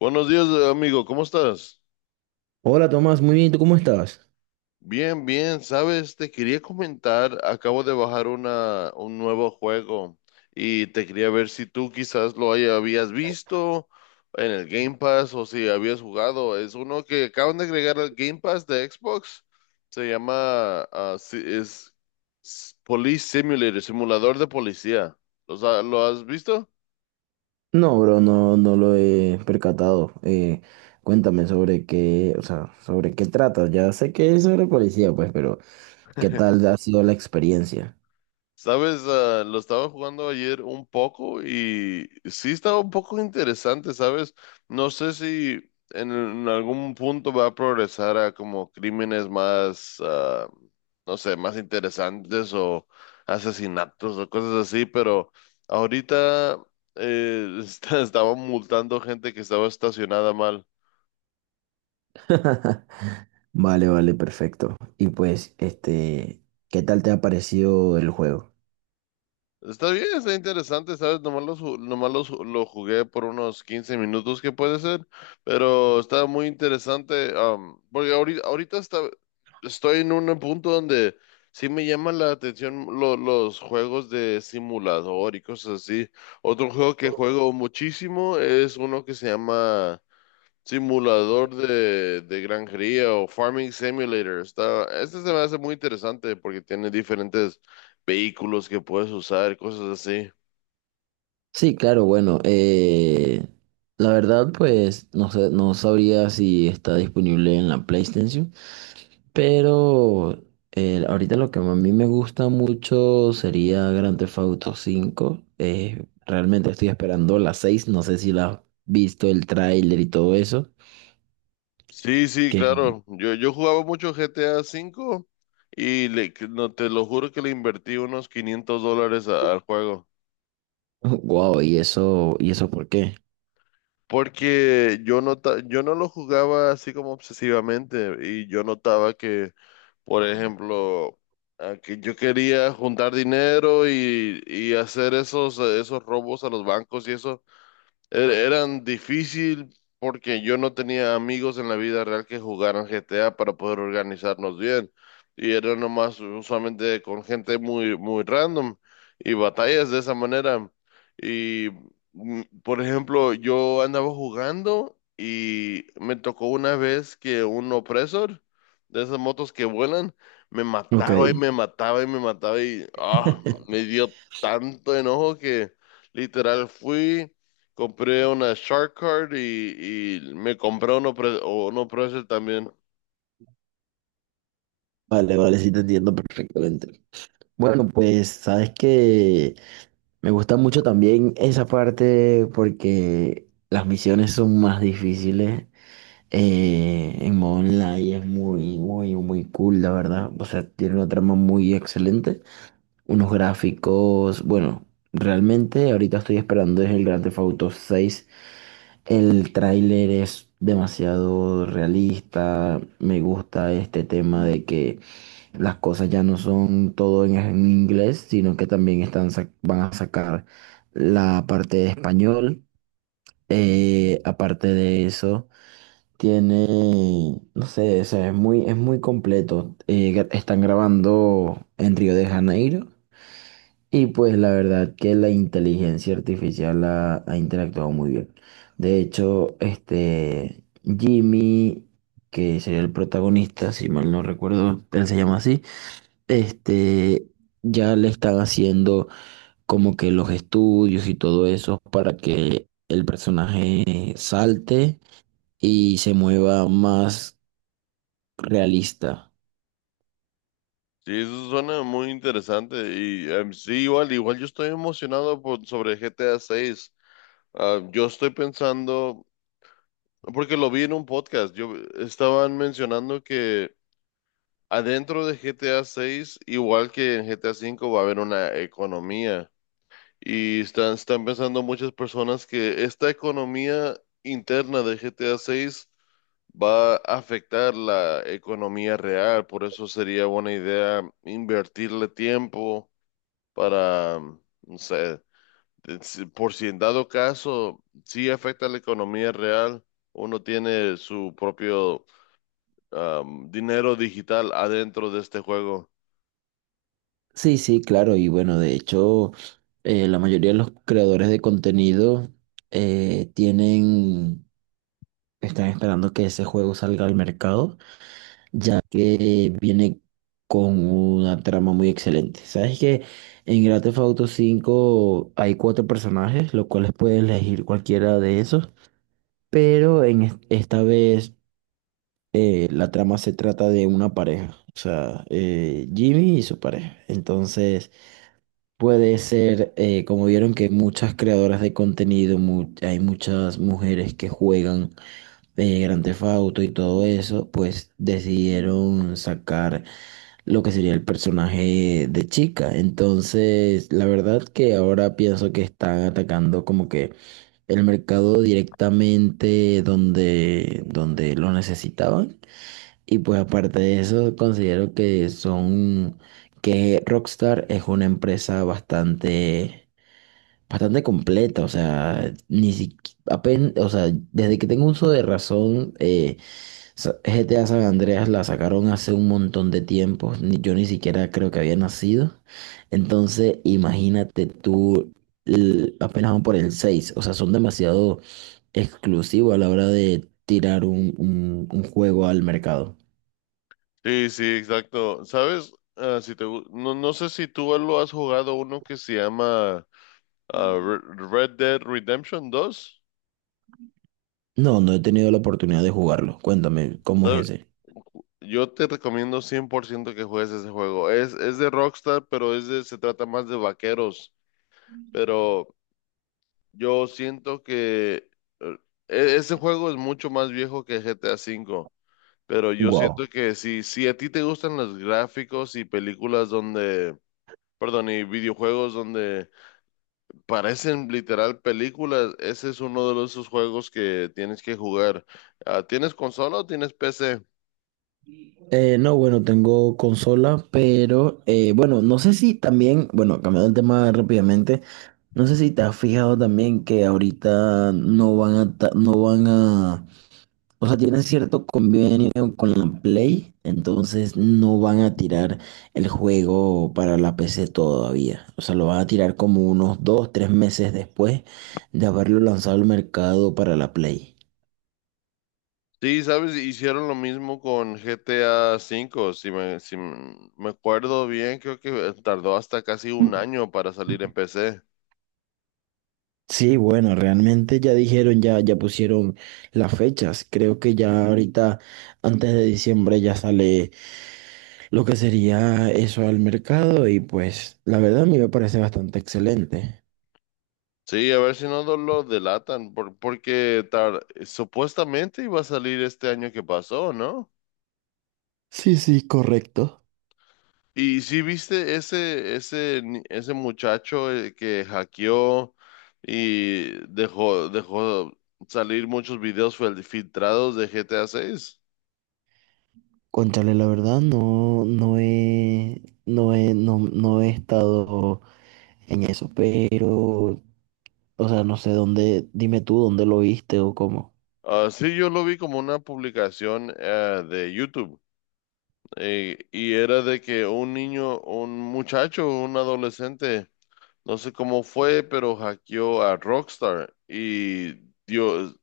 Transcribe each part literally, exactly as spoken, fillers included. Buenos días, amigo, ¿cómo estás? Hola Tomás, muy bien, ¿tú cómo estás? Bien, bien, sabes, te quería comentar, acabo de bajar una, un nuevo juego y te quería ver si tú quizás lo haya- habías visto en el Game Pass o si habías jugado. Es uno que acaban de agregar al Game Pass de Xbox. Se llama, ah, si- es s- Police Simulator, simulador de policía. ¿Los ha- ¿Lo has visto? No, bro, no, no lo he percatado. Eh, cuéntame sobre qué, o sea, sobre qué trata. Ya sé que es sobre policía, pues, pero ¿qué tal ha sido la experiencia? Sabes, Ah, lo estaba jugando ayer un poco y sí estaba un poco interesante, ¿sabes? No sé si en, en algún punto va a progresar a como crímenes más, ah, no sé, más interesantes o asesinatos o cosas así, pero ahorita eh, está- estaba multando gente que estaba estacionada mal. Vale, vale, perfecto. Y pues, este, ¿qué tal te ha parecido el juego? Está bien, está interesante, ¿sabes? Nomás lo, ju- nomás lo, ju- lo jugué por unos quince minutos, que puede ser, pero está muy interesante, am, porque ahorita, ahorita está, estoy en un punto donde sí me llama la atención lo- los juegos de simulador y cosas así. Otro juego que juego muchísimo es uno que se llama Simulador de, de granjería o Farming Simulator. Está, este se me hace muy interesante porque tiene diferentes vehículos que puedes usar, cosas así. Sí, claro, bueno, eh, la verdad pues no sé, no sabría si está disponible en la PlayStation, pero eh, ahorita lo que a mí me gusta mucho sería Grand Theft Auto cinco. Eh, realmente estoy esperando la seis. No sé si la has visto, el tráiler y todo eso. Sí, sí, Que, claro. Yo, yo jugaba mucho G T A cinco V y le, que- no, te lo juro que le invertí unos quinientos dólares a- al juego. wow, ¿y eso, y eso por qué? Porque yo nota, yo no lo jugaba así como obsesivamente y yo notaba que, por ejemplo, a que yo quería juntar dinero y, y hacer esos, esos robos a los bancos y eso. Er- Eran difícil porque yo no tenía amigos en la vida real que jugaran G T A para poder organizarnos bien. Y era nomás usualmente con gente muy, muy random y batallas de esa manera. Y, mm, por ejemplo, yo andaba jugando y me tocó una vez que un opresor de esas motos que vuelan me Ok. mataba y me mataba y me mataba y ah, me dio tanto enojo que literal fui. Compré una Shark Card y, y me compré uno, pre- o uno Pressel también. Vale, vale, sí te entiendo perfectamente. Bueno, pues sabes que me gusta mucho también esa parte porque las misiones son más difíciles. Eh, en modo online es muy, muy, muy cool, la verdad. O sea, tiene una trama muy excelente. Unos gráficos, bueno, realmente ahorita estoy esperando es el Grand Theft Auto seis. El tráiler es demasiado realista. Me gusta este tema de que las cosas ya no son todo en, en inglés, sino que también están, sac- van a sacar la parte de español. Eh, aparte de eso. Tiene, no sé, o sea, es muy, es muy completo. Eh, gra- están grabando en Río de Janeiro y pues la verdad que la inteligencia artificial ha, ha interactuado muy bien. De hecho, este Jimmy, que sería el protagonista, si mal no recuerdo, él se llama así, este, ya le están haciendo como que los estudios y todo eso para que el personaje salte y se mueva más realista. Sí, eso suena muy interesante. Y em, sí, igual, igual yo estoy emocionado por, sobre G T A seis. Yo estoy pensando, porque lo vi en un podcast, yo estaban mencionando que adentro de G T A seis, igual que en G T A cinco, va a haber una economía. Y están, están pensando muchas personas que esta economía interna de G T A seis va a afectar la economía real, por eso sería buena idea invertirle tiempo para, mm, no sé, de- si- por si en dado caso sí afecta a la economía real, uno tiene su propio am, dinero digital adentro de este juego. Sí, sí, claro. Y bueno, de hecho, eh, la mayoría de los creadores de contenido eh, tienen, están esperando que ese juego salga al mercado, ya que viene con una trama muy excelente. Sabes que en Grand Theft Auto cinco hay cuatro personajes, los cuales puedes elegir cualquiera de esos, pero en es- esta vez eh, la trama se trata de una pareja, o sea, eh, Jimmy y su pareja. Entonces. Puede ser, eh, como vieron que muchas creadoras de contenido, mu- hay muchas mujeres que juegan eh, Grand Theft Auto y todo eso, pues decidieron sacar lo que sería el personaje de chica. Entonces, la verdad que ahora pienso que están atacando como que el mercado directamente donde, donde lo necesitaban. Y pues aparte de eso, considero que son, que Rockstar es una empresa bastante bastante completa, o sea, ni apenas, o sea, desde que tengo uso de razón, eh, sa- G T A San Andreas la sacaron hace un montón de tiempo, ni- yo ni siquiera creo que había nacido, entonces imagínate tú, l- apenas van por el seis, o sea, son demasiado exclusivos a la hora de tirar un, un un juego al mercado. Sí, sí, exacto. ¿Sabes? Ah, si te, gu- no, no sé si tú lo has jugado uno que se llama ah, Re- Red Dead Redemption dos. No, no he tenido la oportunidad de jugarlo, cuéntame, ¿cómo ¿Sabe? es ese? Yo te recomiendo cien por ciento que juegues ese juego. Es, es de Rockstar, pero es de, se trata más de vaqueros. Pero yo siento que eh, e- ese juego es mucho más viejo que GTA cinco. Pero yo siento Wow. que si, si a ti te gustan los gráficos y películas donde, perdón, y videojuegos donde parecen literal películas. Ese es uno de los- esos juegos que tienes que jugar. Ah, ¿tienes consola o tienes P C? Eh, no, bueno, tengo consola, pero eh, bueno, no sé si también, bueno, cambiando el tema rápidamente, no sé si te has fijado también que ahorita no van a, ta- no van a, o sea, tienen cierto convenio con la Play, entonces no van a tirar el juego para la P C todavía, o sea, lo van a tirar como unos dos, tres meses después de haberlo lanzado al mercado para la Play. Sí, sabes, hicieron lo mismo con GTA cinco. Si me, si m- me acuerdo bien, creo que tardó hasta casi un año para salir en P C. Sí, bueno, realmente ya dijeron, ya, ya pusieron las fechas. Creo que ya ahorita, antes de diciembre, ya sale lo que sería eso al mercado y pues la verdad a mí me parece bastante excelente. Sí, a ver si no lo lo delatan, por- porque tar- supuestamente iba a salir este año que pasó, ¿no? Sí, sí, correcto. Y si viste ese, ese, ni- ese muchacho eh, que hackeó y dejó, dejó salir muchos videos fel- filtrados de G T A seis. Contarle la verdad, no, no he, no he, no, no he estado en eso, pero, o sea, no sé dónde, dime tú dónde lo viste o cómo. Ah, sí, yo lo vi como una publicación eh, de YouTube eh, y era de que un niño, un muchacho, un adolescente, no sé cómo fue, pero hackeó a Rockstar y dio,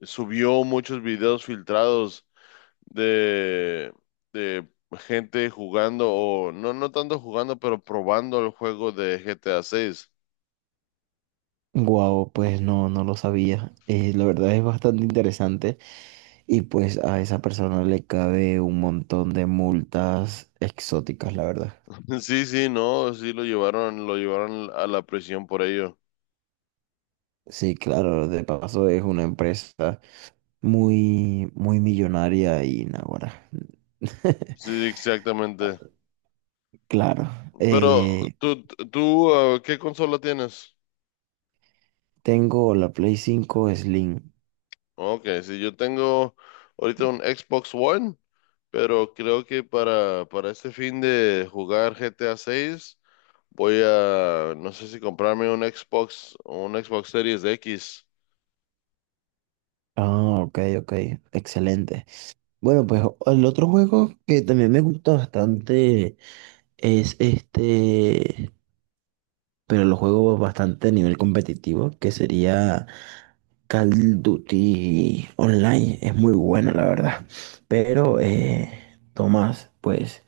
subió muchos videos filtrados de, de gente jugando, o no, no tanto jugando, pero probando el juego de G T A seis. Guau, pues no, no lo sabía. Eh, la verdad es bastante interesante. Y pues a esa persona le cabe un montón de multas exóticas, la verdad. Sí, sí, no, sí lo llevaron, lo llevaron a la prisión por ello. Sí, claro, de paso es una empresa muy, muy millonaria y naguará. Sí, exactamente. Claro, Pero eh, tú, tú, uh, ¿qué consola tienes? tengo la Play cinco Slim. Ok, sí, yo tengo ahorita un Xbox One, pero creo que para, para este fin de jugar G T A seis voy a, no sé si comprarme un Xbox, un Xbox Series X. Ah, ok, ok, excelente. Bueno, pues el otro juego que también me gusta bastante es este, pero lo juego bastante a nivel competitivo, que sería Call of Duty Online es muy bueno, la verdad. Pero, eh, Tomás, pues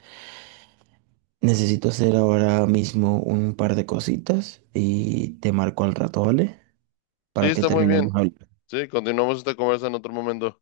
necesito hacer ahora mismo un par de cositas y te marco al rato, ¿vale? Sí, Para que está muy bien. terminemos hablando. Sí, continuamos esta conversa en otro momento.